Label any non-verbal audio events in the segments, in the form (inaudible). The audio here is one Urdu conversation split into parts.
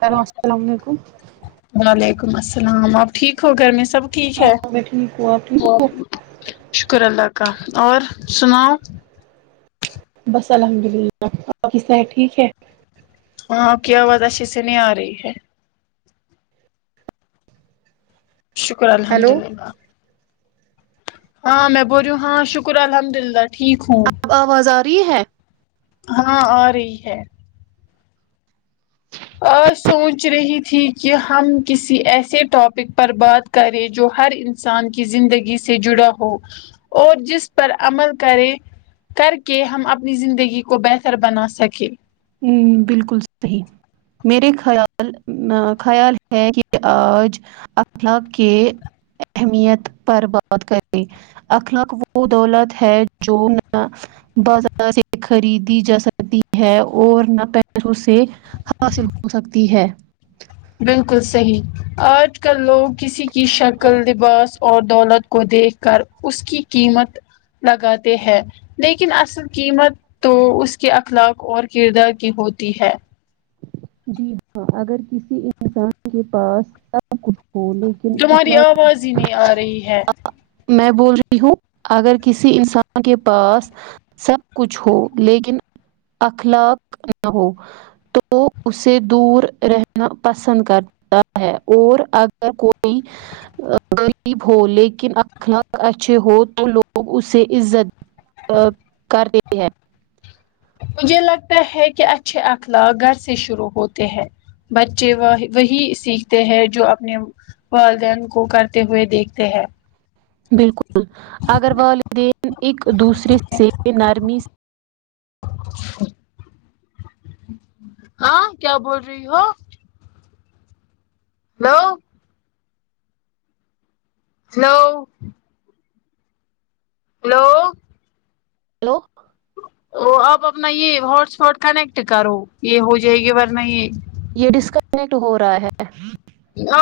ہیلو السلام علیکم وعلیکم السلام آپ ٹھیک ہو گھر میں سب ٹھیک ہے میں ٹھیک ہوں آپ ٹھیک شکر اللہ کا اور سناؤ بس الحمد للہ باقی سب ٹھیک ہے ہاں کیا آواز اچھے سے نہیں آرہی ہے شکر الحمد ہیلو للہ ہاں میں بول ریوں ہاں شکر الحمد اللہ ٹھیک ہوں آواز آ رہی ہے ہاں آرہی ہے آج سوچ رہی تھی کہ ہم کسی ایسے ٹاپک پر بات کرے جو ہر انسان کی زندگی سے جڑا ہو اور جس پر عمل کرے تا کے ہم اپنی زندگی کو بہتر بنا سکیں ہوں بالکل صحیح میرے خیال نہ خیال ہے کہ آج (unintelligible) کے اہمیت پر بات کرے اخلاق وہ دولت ہے جو نہ بازار سے خریدی جا سکتی ہے اور نہ پیسوں سے حاصل ہو سکتی ہے بالکل صحیح آج کل لوگ کسی کی شکل لباس اور دولت کو دیکھ کر اس کی قیمت لگاتے ہیں لیکن اصل قیمت تو اس کے اخلاق اور کردار کی ہوتی ہے جی ہاں اگر کسی انسان کے پاس سب کچھ ہو لیکن اخلاق تمہاری آواز ہی نہیں آ رہی ہے میں بول رہی ہوں اگر کسی انسان کے پاس سب کچھ ہو لیکن اخلاق نہ ہو تو اسے دور رہنا پسند کرتا ہے اور اگر کوئی غریب ہو لیکن اخلاق اچھے ہو تو لوگ اسے عزت ا کر دیتی ہے مجھے لگتا ہے کہ اچھے اخلاق گھر سے شروع ہوتے ہیں بچے وہ وہی سیکھتے ہیں جو اپنے والدین کو کرتے ہوئے دیکھتے ہیں بالکل اگر والدین ایک دوسرے سے نرمی سے (inaudible) ہاں کیا بول رہی ہو ہیلو ہیلو ہیلو ہیلو وہ آپ اپنا یہ ہاٹ سپاٹ کنیکٹ کرو یہ ہو جائے گی ورنہ یہ یہ ڈسکنیکٹ ہو رہا ہے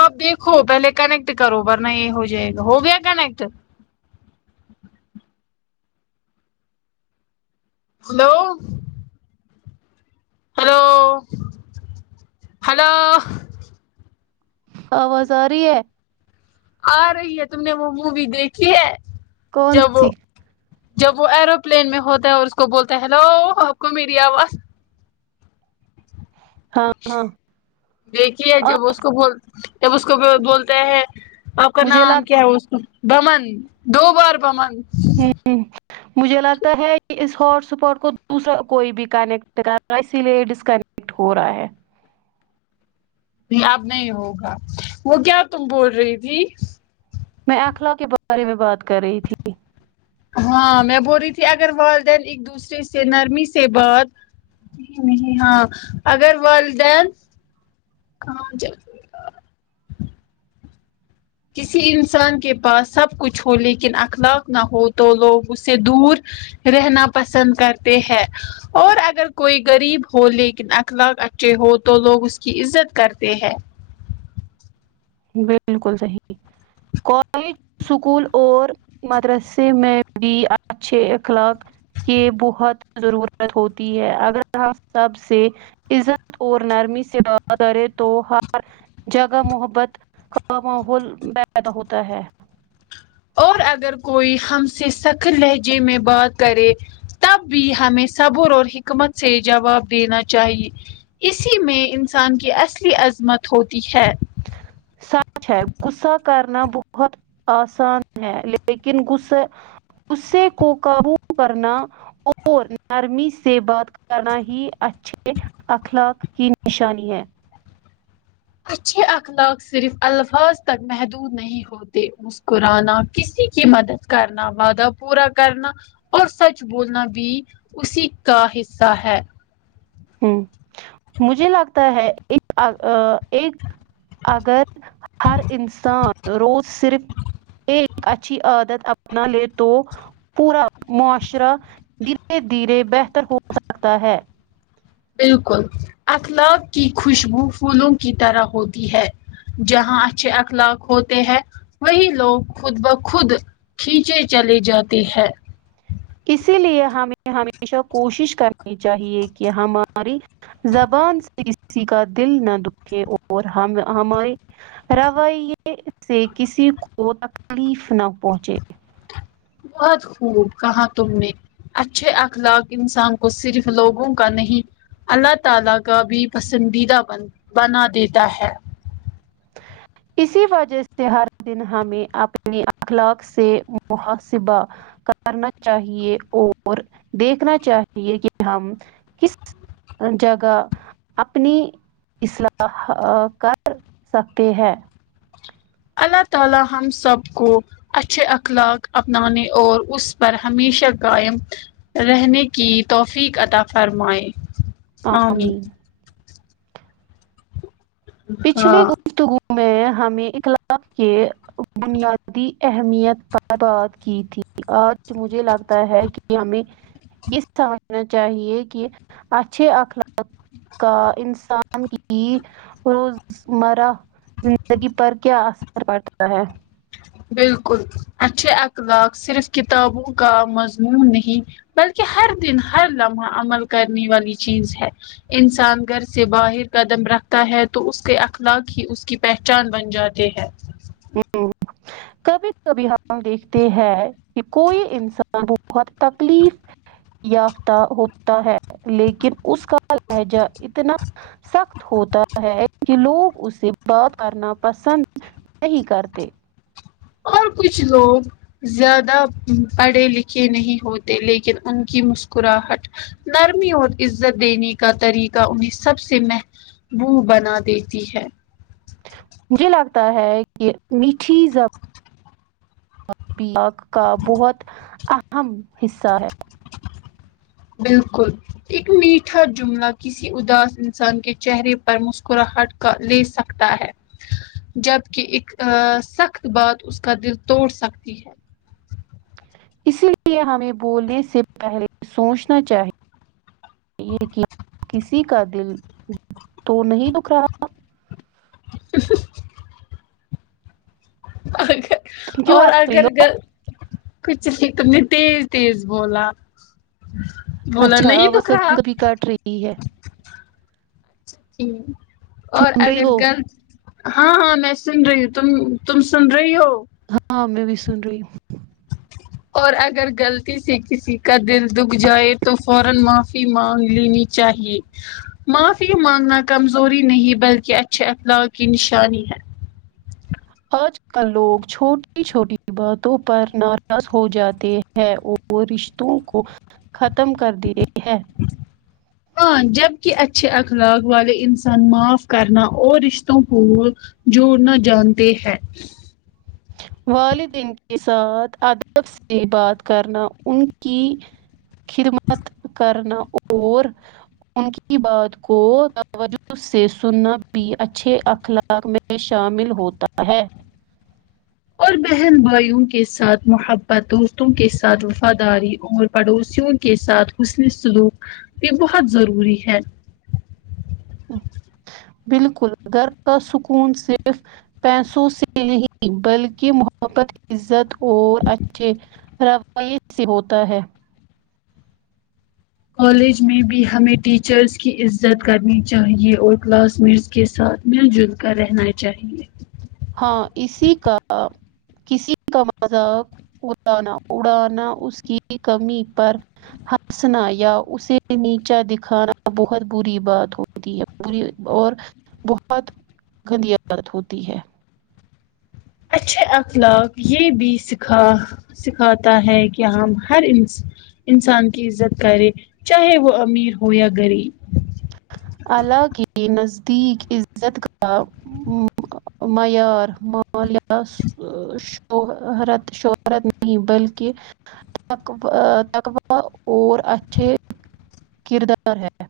آپ دیکھو پہلے کنیکٹ کرو ورنہ یہ ہو جائے گا ہو گیا کنیکٹ ہیلو ہیلو ہیلو آواز آرہی ہے آ رہی ہے تم نے وہ مووی دیکھی ہے کون جب سی جب وہ ایروپلین میں ہوتا ہے اور اس کو بولتا ہے ہیلو آپ کو میری آواز ہاں ہاں دیکھیے جب اس کو بول جب اس کو بولتےہیں آپ کا مجھے نام لگتا کیا ہے اس کا بمن دو بار بمن ہوں مجھے لگتا ہے کہ اس ہاٹ اسپاٹ کو دوسرا کوئی بھی کنیکٹ کر رہا ہے اسی لیے ڈسکنیکٹ ہو رہا ہے آب نہیں ہوگا وہ کیا تم بول رہی تھی میں اخلاق کے بارے میں بات کر رہی تھی ہاں میں بول رہی تھی اگر والدین ایک دوسرے سے نرمی سے بات نہیں نہیں ہاں اگر وال دین کسی انسان کے پاس سب کچھ ہو لیکن اخلاق نہ ہو تو لوگ اس سے دور رہنا پسند کرتے ہیں اور اگر کوئی غریب ہو لیکن اخلاق اچھے ہو تو لوگ اس کی عزت کرتے ہیں بالکل صحیح کالج سکول اور مدرسے میں بھی ا چھے اخلاق کی بہت ضرورت ہوتی ہے اگر ہم سب سے عزت اور نرمی سے بات کرے تو ہر جگہ محبت ک ماحول پیدا ہوتا ہے اور اگر کوئی ہم سے سخت لہجے میں بات کرے تب بھی ہمیں صبر اور حکمت سے جواب دینا چاہیے اسی میں انسان کی اصلی عظمت ہوتی ہے سچ ہے غصہ کرنا بہت آسان ہے لیکن ے غصے کو قابو کرنا اور نرمی سے بات کرنا ہی اچھا اچھے اخلاق کی نشانی ہے اچھے اخلاق صرف الفاظ تک محدود نہیں ہوتے مسکرانا کسی کی مدد کرنا وعدہ پورا کرنا اور سچ بولنا بھی اسی کا حصہ ہے ہ مجھے لگتا ہے ایک ایک اگر ہر انسان روز صرف یہ اچھی عادت اپنا لے تو پورا معاشرہ دھیرے دھیرے بہتر ہو سکتا ہے بالکل اخلاق کی خوشبو پھولوں کی طرح ہوتی ہے جہاں اچھے اخلاق ہوتے ہیں وہی لوگ خود بخود کھینچے چلے جاتےہے اسی لیے ہمیں ہمیشہ کوشش کرنی چاہیے کہ ہماری زبان سے کسی کا دل نہ دکھے اور ہم ہماری رویے سے کسی کو تکلیف نہ پہنچے بہت خوب کہاں تم نے اچھے اخلاق انسان کو صرف لوگوں کا نہیں اللہ تعالی کا بھی پسندیدہ بن بنا دیتا ہے اسی وجہ سے ہر دن ہمیں اپنی اخلاق سے محاسبہ کرنا چاہیے اور دیکھنا چاہیے کہ ہم کس جگہ اپنی اصلاح کر سکتے ہیں اللہ تعالی ہم سب کو اچھے اخلاق اپنانے اور اس پر ہمیشہ قائم رہنے کی توفیق عطا فرمائے آمین پچھلے ہاں گفتگو میں ہمیں اخلاق کے بنیادی اہمیت پر بات کی تھی آج مجھے لگتا ہے کہ ہمیں یہ سمجھنا چاہیے کہ اچھے اخلاق کا انسان کی روزمر زندگی پر کیا اثر پڑتا ہے بالکل اچھے اخلاق صرف کتابوں کا مضمون نہیں بلکہ ہر دن لمحہ عمل کرنے والی چیز ہے انسان گھر سے باہر قدم رکھتا ہے تو اس کے اخلاق ہی اس کی پہچان بن جاتے ہے کبھی کبھی ہم دیکھتے ہیں کہ کوئی انسان بہت تکلیف یافتہ ہوتا ہے لیکن اس کا لہجہ اتنا سخت ہوتا ہے کہ لوگ اسے بات کرنا پسند نہیں کرتے اور کچھ لوگ زیادہ پڑھے لکھے نہیں ہوتے لیکن ان کی مسکراہٹ نرمی اور عزت دینے کا طریقہ انہیں سب سے مہ مو بنا دیتی ہے مجھے لگتا ہے کہ میٹھی زب ق کا بہت اہم حصہ ہے بالکل ایک میٹھا جملہ کسی اداس انسان کے چہرے پر مسکراہٹ کر لے سکتا ہے جبک ایک سخت بات اس کا دل توڑ سکتی ہے اسی لیے ہمیں بولنے سے پہلے سوچنا چاہیے یہ کیا کسی کا دل تو نہیں دکھ رہا اگر کیوں اور ہنس رہی اگر گ کچھ نہیں تم نے تیز تیز بولا ہو بولا اچھا نہیں آواز دکھ رہا کبھی کبھی کٹ ہے اور سن رہی اگر ہو گل ہاں ہاں میں سن رہی ہوں تم تم سن رہی ہو ہاں میں بھی سن رہی ہوں اور اگر غلطی سے کسی کا دل دکھ جائے تو فورا معافی مانگ لینی چاہیے معافی مانگنا کمزوری نہیں بلکہ اچھے اخلاق کی نشانی ہے آج کل لوگ چھوٹی چھوٹی باتوں پر ناراض ہو جاتے ہے اور رشتوں کو ختم کر دی ہے ہاں جبک اچھے اخلاق والے انسان معاف کرنا اور رشتوں کوول جوڑنا جانتے ہیں والدین کے ساتھ ادب سے بات کرنا ان کی خدمت کرنا اور ان کی بات کو توجہ سے سننا بھی اچھے اخلاق میں شامل ہوتا ہے اور بہن بھائیوں کے ساتھ محبت دوستوں کے ساتھ وفاداری اور پڑوسیوں کے ساتھ حسن سلوک بھی بہت ضروری ہے بالکل گھر کا سکون صرف پیسوں سے نہیں بلکہ محبت عزت اور اچھے رویت سے ہوتا ہے کالج میں بھی ہمیں ٹیچرس کی عزت کرنی چاہیے اور کلاس میٹس کے ساتھ مل جل کر رہنا چاہیے ہاں اسی کا کسی کا مذاق اڑانا اڑانا اس کی کمی پر ہنسنا یا اسے نیچا دکھانا بہت بری بات ہو ہوتی ہے پوری اور بہت گندی بات ہوتی ہے اچھے اخلاق یہ بھی سکھا سکھاتا ہے کہ ہم ہر انس انسان کی عزت کرے چاہے وہ امیر ہو یا غریب الله کے نزدیک عزت کا (unintelligible) شہرت شہرت نہیں بلکہ تکبا اور اچھے کردار ہے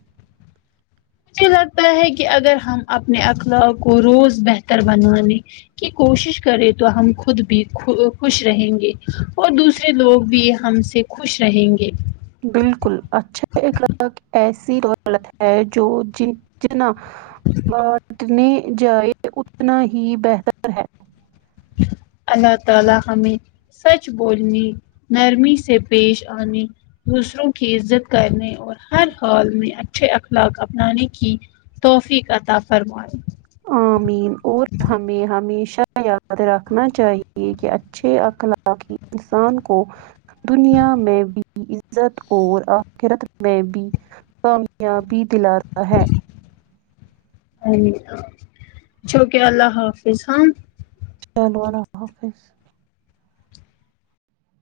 مجھے لگتا ہے کہ اگر ہم اپنے اخلاق کو روز بہتر بنوانے کی کوشش کرے تو ہم خود بھی خوش رہیں گے اور دوسرے لوگ بھی ہم سے خوش رہیں گے بالکل اچھا اخلاق ایسی دولت ہے جو جن بانٹنے جائے اتنا ہی بہتر ہے اللہ تعالی حمے سچ بولنی نرمی سے پیش آنی دوسروں کی عزت کرنے اور ہر ہال میں اچھے اخلاق اپنانے کی توحفیق عطا فرمائے آمین اور ہمیں ہمیشہ یاد رکھنا چاہیے کہ اچھے اقلاق تاکہ انسان کو دنیا میں بھی عزت اور آخرت میں بھی کامیابی دلا تا ہے امین جو کہ اللہ حافظ ہاں (unintelligible)